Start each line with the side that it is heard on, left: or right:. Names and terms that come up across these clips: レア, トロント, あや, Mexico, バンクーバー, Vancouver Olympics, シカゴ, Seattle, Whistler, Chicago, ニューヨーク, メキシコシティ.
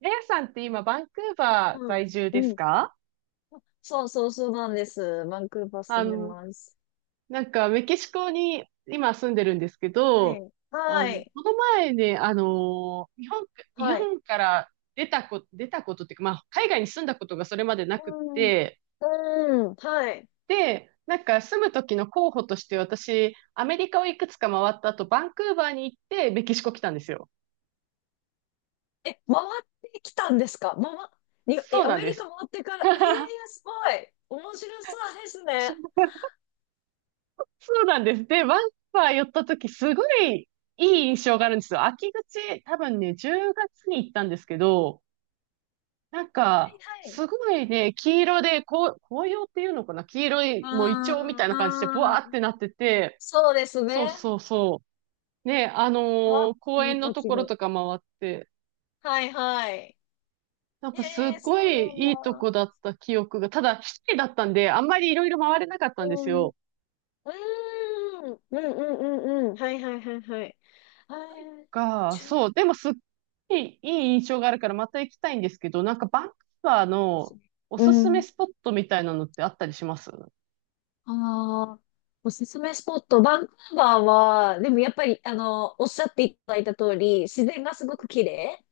right: レアさんって今、バンクーバー
left: うん。
right: 在住で
left: う
right: す
left: ん。
right: か？
left: そうそうそうなんです。バンクーバー
right: あ
left: 住んで
right: の、
left: ます。
right: なんか、メキシコに今住んでるんですけ
left: は
right: ど、
left: い。はい。
right: この前ね、日本、日
left: はい。
right: 本から出たことっていうか、まあ、海外に住んだことがそれまでなくっ
left: うん。
right: て、
left: うん。はい。
right: で、なんか住む時の候補として私、アメリカをいくつか回った後、バンクーバーに行って、メキシコ来たんですよ。
left: え、回ってきたんですか？回っ、に、
right: そ
left: え、
right: う
left: ア
right: なん
left: メ
right: で
left: リカ
right: す。
left: 回ってから、すごい。面白そうですね。
right: そうなんです。で、ワンパー寄った時、すごいいい印象
left: う
right: があるんで
left: ん、
right: すよ。秋口、多分ね、10月に行ったんですけど、なん
left: はい
right: か、
left: はい。
right: すごいね、黄色で、こう、紅葉っていうのかな、黄色い、もうイチ
left: あ
right: ョウみたい
left: ー、
right: な感じで、ブワー
left: う
right: って
left: ん。
right: なってて、
left: そうですね。
right: そうそうそう。ね、あの
left: わ、
right: ー公
left: い
right: 園
left: い
right: のと
left: 時
right: ころ
left: に。
right: とか回って、
left: はいはい。
right: なん
left: え
right: かすっ
left: ー、
right: ご
left: そう
right: い
left: なん
right: いいと
left: だ。
right: こだった記憶が、ただ、一人だったんで、あんまりいろいろ回れなかったんです
left: うん。
right: よ。
left: うーん、うんうんうんうん。はいはいはいはい。あー、じゅう
right: そ
left: が
right: う、でもすっごいいい印象があるからまた行きたいんですけど、なんかバンクー
left: つな
right: バ
left: ん
right: ー
left: です
right: の
left: ね。
right: お
left: う
right: すすめ
left: ん。
right: スポットみたいなのってあったりします？うん、
left: ああ、おすすめスポット、バンクーバーは、でもやっぱり、おっしゃっていただいた通り、自然がすごく綺麗。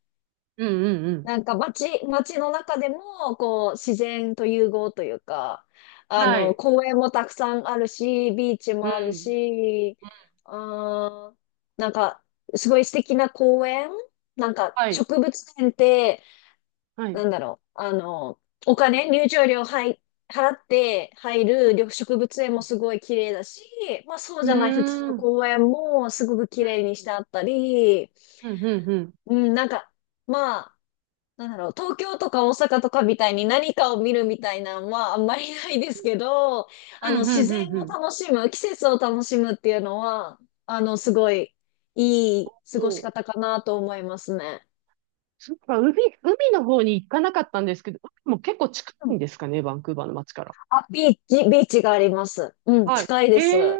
right: うん、うん。
left: なんか街の中でも、こう、自然と融合というか、
right: はい。
left: 公園もたくさんあるし、ビーチ
right: う
left: もある
right: ん。
left: し、あー、なんか、すごい素敵な公園、なんか、
right: はい。
left: 植物園って、
right: は
left: な
right: い。
left: んだろう、お金、入場料、はい、払って入る緑植物園もすごい綺麗だし、まあそう
right: う
left: じゃない普通
right: ん。
left: の
right: うーん。
left: 公園もすごく綺麗にしてあったり、
right: うん、うん、うん。
left: うん、なんか、まあ、なんだろう、東京とか大阪とかみたいに何かを見るみたいなのはあんまりないですけど、
right: うん、う
left: 自
right: ん、う
left: 然
right: ん、う
left: を
right: ん。
left: 楽しむ、季節を楽しむっていうのは、すごいい
right: お
left: い過ごし
right: ー、
left: 方かなと思いますね。
right: そっか。海の方に行かなかったんですけど、海も結構近
left: う
right: い
left: ん、
right: んですかね、バンクーバーの街から。
left: あ、ビーチがあります。うん、
right: はい。
left: 近いです。
right: へえ、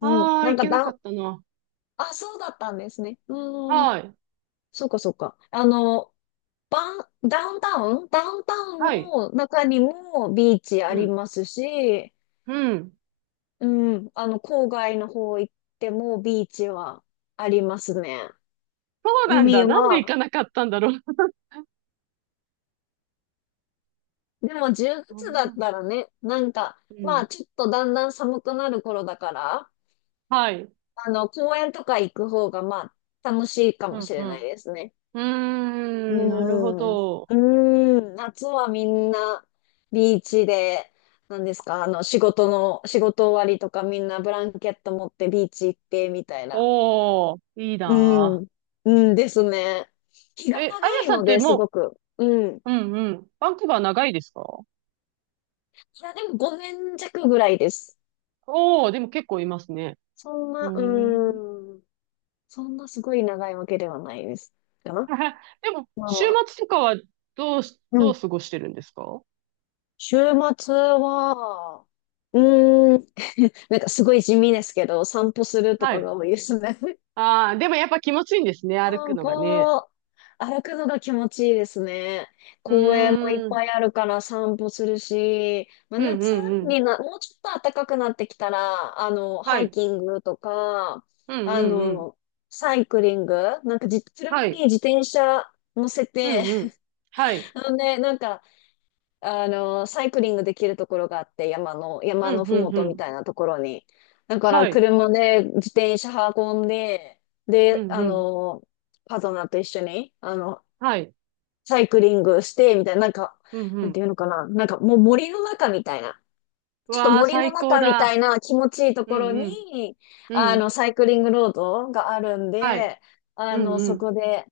left: うん、
right: ああ、
left: なん
right: 行
left: か
right: けな
left: だ
right: か
left: ん
right: ったな。
left: あ、そうだったんですね。うーん、
right: はい。
left: そうかそうか。ダウンタウン
right: はい。
left: の中にもビーチあ
right: う
left: り
right: ん。
left: ますし、
right: うん。
left: うん、郊外の方行ってもビーチはありますね。
right: そうなん
left: 海
right: だ。なんで行
left: は、
right: かなかったんだろう。
left: でも10
right: う
left: 月だっ
right: ん。
left: たらね、なんか、
right: う
left: ま
right: ん。
left: あちょっとだんだん寒くなる頃だから、
right: はい。
left: 公園とか行く方がまあ楽しいか
right: う
left: も
right: ん、
left: し
right: う
left: れない
right: ん。
left: ですね。
right: うー
left: う
right: ん、なるほ
left: ーん。う
right: ど。
left: ーん。夏はみんなビーチで、なんですか、仕事の、仕事終わりとかみんなブランケット持ってビーチ行ってみたいな、
right: おー、いい
left: う
right: な
left: ん。うんですね。気
right: ぁ。
left: が
right: え、あ
left: 長
right: や
left: い
right: さんっ
left: の
right: て
left: で、す
right: も
left: ごく。うん。い
right: う、うん、うん。バンクーバー長いですか？
left: や、でも5年弱ぐらいです。
right: おー、でも結構いますね。
left: そん
right: う
left: な、
right: ーん。
left: うん。そんなすごい長いわけではないです。かな。
right: でも、
left: ま
right: 週
left: あ、
right: 末とかは
left: う
right: どう
left: ん。
right: 過ごしてるんですか？
left: 週末は、うーん、なんかすごい地味ですけど、散歩すると
right: は
left: か
right: い。
left: が多いですね。
right: ああ、でもやっぱ気持ちいいんですね、歩く
left: 散
right: のがね。
left: 歩、歩くのが気持ちいいですね。
right: う
left: 公園もいっ
right: ーん。
left: ぱいあるから散歩するし、まあ、
right: うん、う
left: 夏
right: ん、うん。
left: にな、もうちょっと暖かくなってきたら、
right: は
left: ハイ
right: い。
left: キングとか、
right: うん、う
left: あ
right: ん、うん。
left: の、サイクリング、なんかじ、
right: は
left: 車
right: い。
left: に自転車乗せ
right: う
left: て、
right: ん、うん。は い。
left: あのね、なんかサイクリングできるところがあって、山の、山
right: うん、
left: のふ
right: う
left: も
right: ん、う
left: とみ
right: ん。
left: たいなところに。だから、
right: はい。
left: 車で自転車運んで、
right: う
left: で、
right: ん、うん。
left: パートナーと一緒に、
right: はい。
left: サイクリングして、みたいな、なんか、
right: うん、う
left: なん
right: ん。
left: ていうのかな、なんかもう森の中みたいな、
right: う
left: ちょっと
right: わあ、
left: 森の
right: 最高
left: 中み
right: だ。
left: たいな気持ちいいと
right: う
left: こ
right: ん、
left: ろ
right: うん。
left: に、
right: うん。
left: サイクリングロードがあるん
right: はい。
left: で、
right: うん、う
left: そ
right: ん。
left: こで、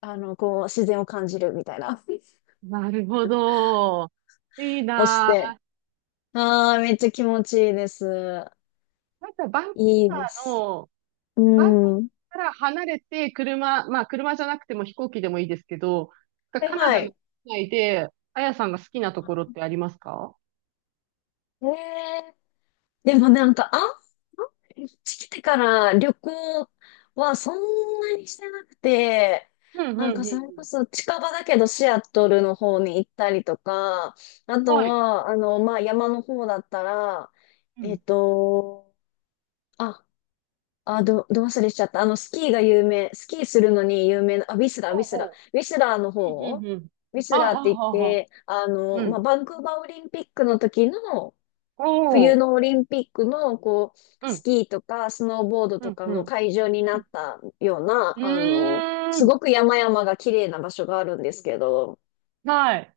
left: こう、自然を感じるみたいな、
right: なるほど。いい
left: をし
right: な
left: て、
right: あ。
left: ああ、めっちゃ気持ちいいです。
right: なんか、
left: いい
right: バ
left: で
right: ー
left: す。
right: の、
left: う
right: バンクーバ
left: ん。
right: ーから離れて、まあ、車じゃなくても飛行機でもいいですけど、が
left: はい
right: カナ
left: は
right: ダの
left: い。
right: 国内で、あやさんが好きなところってありますか？
left: ええ、でもなんか、こっち来てから旅行はそんなにしてなくて、
right: うん、うん、
left: なん
right: うん。
left: か
right: うん。
left: それこそ近場だけどシアトルの方に行ったりとか、あと
right: はい。
left: は、まあ、山の方だったら、
right: う
left: えっ
right: ん。
left: と、あ、ど忘れしちゃった。スキーが有名、スキーするのに有名な、あ、ウィスラー、ウ
right: ほ
left: ィ
right: う
left: スラー。
right: ほ
left: ウィスラーの
right: う。うん、う
left: 方、
right: ん、うん。
left: ウィス
right: あ、は
left: ラーって
right: あ、
left: 言っ
right: はあ、はあ。
left: て、
right: う
left: まあ、
right: ん。
left: バンクーバーオリンピックの時の、
right: お
left: 冬
right: ー。
left: のオリンピックの、こう、
right: う
left: ス
right: ん。
left: キーとか、スノーボード
right: う
left: と
right: ん、
left: か
right: う
left: の
right: ん。
left: 会場になったような、
right: うー
left: す
right: ん。
left: ごく山々が綺麗な場所があるんですけど、
right: はい。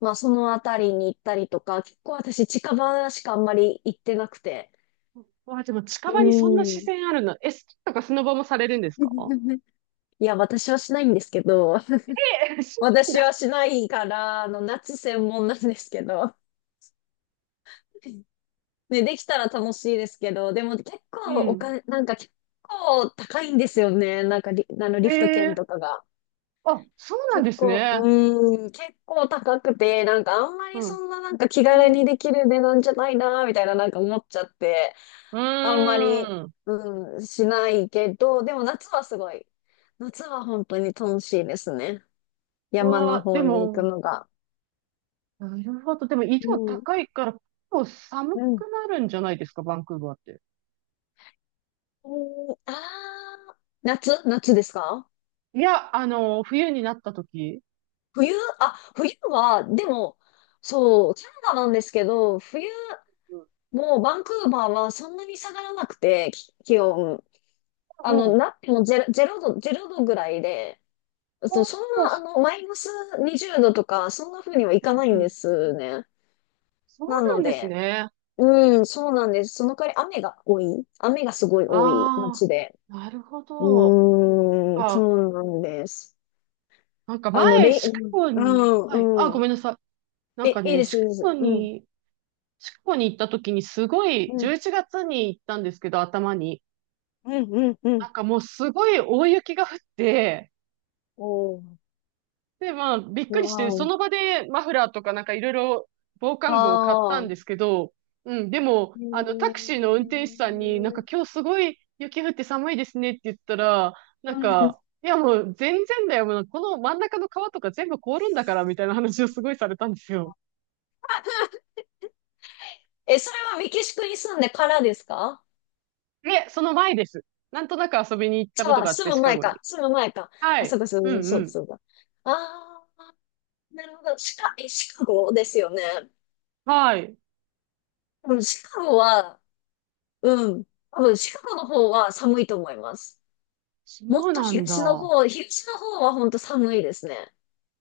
left: まあ、そのあたりに行ったりとか、結構私近場しかあんまり行ってなくて、
right: わあ、でも近
left: う
right: 場にそんな自
left: ん。
right: 然あるの。え、スキーとかスノボもされるんですか？
left: いや、私はしないんですけど、
right: え、し、
left: 私は
right: だ。
left: しないから、夏専門なんですけど。ね、できたら楽しいですけど、でも結
right: う
left: 構お
right: ん。
left: 金、なんか結構高いんですよね。なんかリ、あのリ
right: え
left: フト券
right: え、
left: とかが。
right: あ、そうなん
left: 結
right: です
left: 構、
right: ね。
left: うーん、結構高くて、なんかあんま
right: う
left: りそ
right: ん。
left: んななんか気
right: う
left: 軽に
right: ん、
left: できる値段じゃないな、みたいななんか思っちゃって、
right: う
left: あんまり、
right: ーん。
left: うん、しないけど、でも夏はすごい。夏は本当に楽しいですね。山
right: わ
left: の
right: あ、で
left: 方に行く
right: も、
left: のが。
right: なるほど。でも、緯
left: う
right: 度
left: ん。
right: 高いから、結構寒く
left: うん
right: なるんじゃないですか、バンクーバーって。
left: うん、ああ、夏ですか？
right: いや、冬になった時。
left: 冬、あ、冬は、でも、そう、キャナダなんですけど、冬、
right: うん。
left: もうバンクーバーはそんなに下がらなくて、気温。
right: おう、
left: なってもゼロ度ぐらいで、
right: お
left: そう
right: う、
left: そん
right: そう、
left: な、マイナス20度とか、そんな風にはいかない
right: う
left: んで
right: ん。
left: すね。
right: そ
left: な
right: うなん
left: の
right: です
left: で、
right: ね。
left: うん、そうなんです。その代わり雨が多い。雨がすごい多い
right: あ
left: 街で。
right: あ、なるほ
left: う
right: ど。
left: ーん、そ
right: か、
left: うなんです。
right: なんか
left: あの、
right: 前、
left: レイ、
right: シカ
left: うん、
right: ゴに、はい、あ、ご
left: うん。
right: めんなさい。なん
left: え、
right: か
left: いい
right: ね、
left: です、いいです。うん、
right: シカゴに行った時にすごい、
left: うん、
right: 11月に行ったんですけど、頭に。
left: うん、うん、うん。
right: なんかもうすごい大雪が降って、
left: おー、
right: で、まあ、びっく
left: わ
right: りして、そ
left: ー
right: の場でマフラーとかなんかいろいろ防
left: お。
right: 寒具を買った
left: あ
right: ん
left: あ、
right: ですけど、うん、でも、
left: へ
right: タクシーの運転手さんになんか
left: ー、
right: 今日すごい雪降って寒いですねって言ったら、な
left: う
right: ん
left: ん。
right: か、いやもう全然だよ、もうこの真ん中の川とか全部凍るんだからみたいな話をすごいされたんですよ。
left: え、それはメキシコに住んでからですか？
right: で、その前です。なんとなく遊びに行った
left: じ
right: こと
left: ゃあ、
right: があっ
left: 住
right: て、シ
left: む
right: カ
left: 前
right: ゴ
left: か、
right: に。
left: 住む前か。
right: は
left: あ、そう
right: い。
left: か、そ
right: う
left: うか、
right: ん、
left: そ
right: う
left: うか、
right: ん。
left: そうか。ああ、なるほど。シカゴですよね？
right: はい。
left: うん、シカゴは、うん、多分シカゴの方は寒いと思います。も
right: そ
left: っ
right: う
left: と
right: なん
left: 東の
right: だ。
left: 方、東の方は本当寒いですね。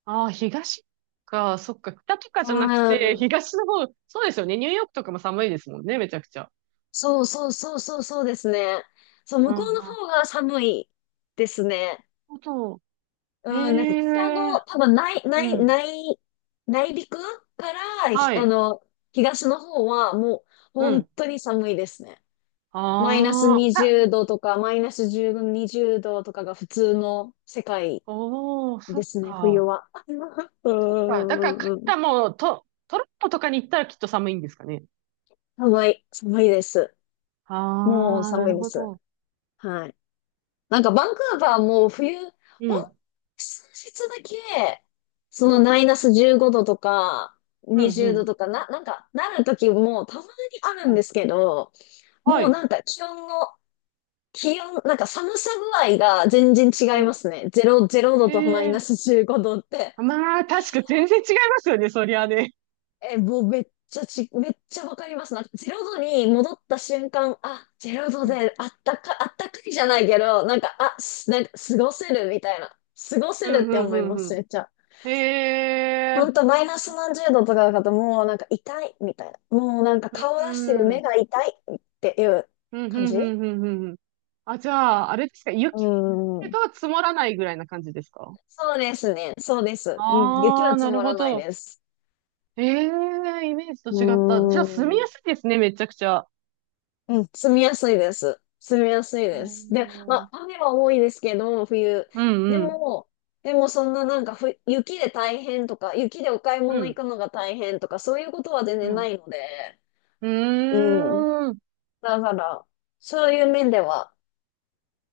right: ああ、東か、そっか、北とか
left: う
right: じゃなくて、
left: ん。
right: 東の方、そうですよね。ニューヨークとかも寒いですもんね、めちゃくちゃ。
left: そうそうそうそうそうですね。そう、
right: う
left: 向
right: ん、う
left: こ
right: ん。
left: うの
right: な
left: 方
right: る
left: が寒いですね。
right: ほど。へ
left: うん、なんか北
right: え、
left: の、多分
right: うん。
left: 内陸から、
right: はい。
left: 東の方はもう
right: う
left: 本
right: ん。
left: 当に寒いですね。マイナス
right: ああ、あ、
left: 20度とか、マイナス10度、20度とかが普通の世界
right: おー、そ
left: で
right: っ
left: すね、冬
right: か。
left: は。うんう
right: そっか。だから、
left: ん
right: カナ
left: うんうん。
right: ダも、トロントとかに行ったらきっと寒いんですかね。
left: 寒い、寒いです。
right: あ
left: もう
right: あ、な
left: 寒
right: る
left: いで
right: ほ
left: す。
right: ど。
left: はい。なんかバンクーバーも冬、
right: う
left: ほん、
right: ん、
left: 数日だけ、そ
right: う
left: の
right: ん、
left: マイナス15度とか、
right: うん、う
left: 20度
right: ん。
left: とかな、なんかなる時もたまにあるん
right: は
left: で
right: い。
left: すけど、
right: は
left: もう
right: い。
left: なんか気温、なんか寒さ具合が全然
right: う
left: 違いま
right: ん。
left: すね。0、ゼロ
right: へ
left: 度とマイナ
right: え。
left: ス15度って。
right: まあ、確か全然違いますよね、そりゃね。
left: え、もうめっちゃわかりますな。ゼロ度に戻った瞬間、あ、ゼロ
right: う
left: 度
right: ん、
left: であったかいじゃないけど、なんか、あ、なんか過ごせるみたいな。過ご
right: う
left: せるっ
right: ん、う
left: て
right: ん、
left: 思いま
right: うん。う
left: す、
right: ん。
left: めっちゃ。
right: へえ、
left: ほんと、マイナ
right: そ
left: ス
right: う。
left: 何十度とかだと、もうなんか痛いみたいな。もうなんか顔
right: う
left: 出してる
right: ん、うん、
left: 目が痛いっていう
right: うん、う
left: 感
right: ん、
left: じ。
right: うん、うん。あ、じゃあ、あれですか、
left: う
right: 雪
left: ーん。
right: が積もらないぐらいな感じですか？
left: そうですね。そうです。うん。雪
right: あ
left: は
right: あ、な
left: 積
right: る
left: も
right: ほ
left: らない
right: ど。
left: です。
right: ええ、イメージと
left: う
right: 違った。じゃあ、住み
left: ー
right: や
left: ん。
right: すいですね、めちゃくちゃ。
left: うん、住みやすいです。住みやすい
right: う
left: です。で、ま
right: ん、うん、
left: あ、雨は多いですけど、冬。
right: う
left: で
right: ん、
left: も、でもそんななんかふ、雪で大変とか、雪でお買い
right: う
left: 物行
right: ん。
left: くのが大変とか、そういうことは全
right: う
left: 然な
right: ん、
left: いので、
right: う
left: うん。
right: ーん。
left: だから、そういう面では、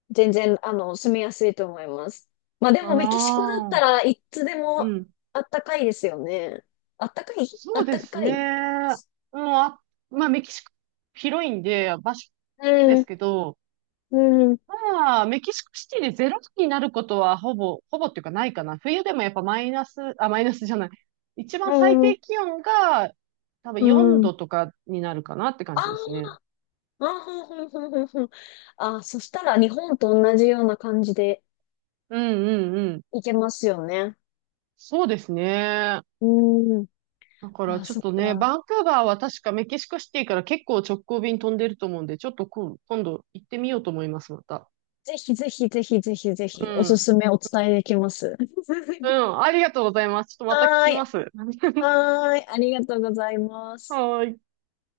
left: 全然、住みやすいと思います。まあでも、メキシコだっ
right: ああ、
left: たらいつで
right: う
left: も
right: ん。
left: あったかいですよね。あったかい、あ
right: そう
left: っ
right: で
left: た
right: す
left: かい。
right: ね。もう、あ、まあ、メキシコ広いんで、場所で
left: うん、
right: すけど、
left: うん、
right: まあ、メキシコシティでゼロ度になることはほぼ、ほぼっていうか、ないかな。冬でもやっぱマイナス、あ、マイナスじゃない。一番最
left: うん、
right: 低気温が多分
left: う
right: 4
left: ん。
right: 度とかになるかなって感じですね。
left: ああー、ふんふんふんふんふん。あー、そしたら日本と同じような感じで
right: うん、うん、うん。
left: いけますよね。
right: そうですね。
left: うーん。
right: だから
left: あー、
right: ちょっ
left: そっ
right: とね、
left: か。
right: バンクーバーは確かメキシコシティから結構直行便飛んでると思うんで、ちょっと今度行ってみようと思います、また。
left: ぜひぜひぜひぜひぜ
right: う
left: ひ、おす
right: ん。
left: すめお伝えできます。
right: う ん、ありがとうございます。ちょっとまた聞
left: はー
right: き
left: い。
right: ます。
left: はーい。ありがとうございます。
right: はーい。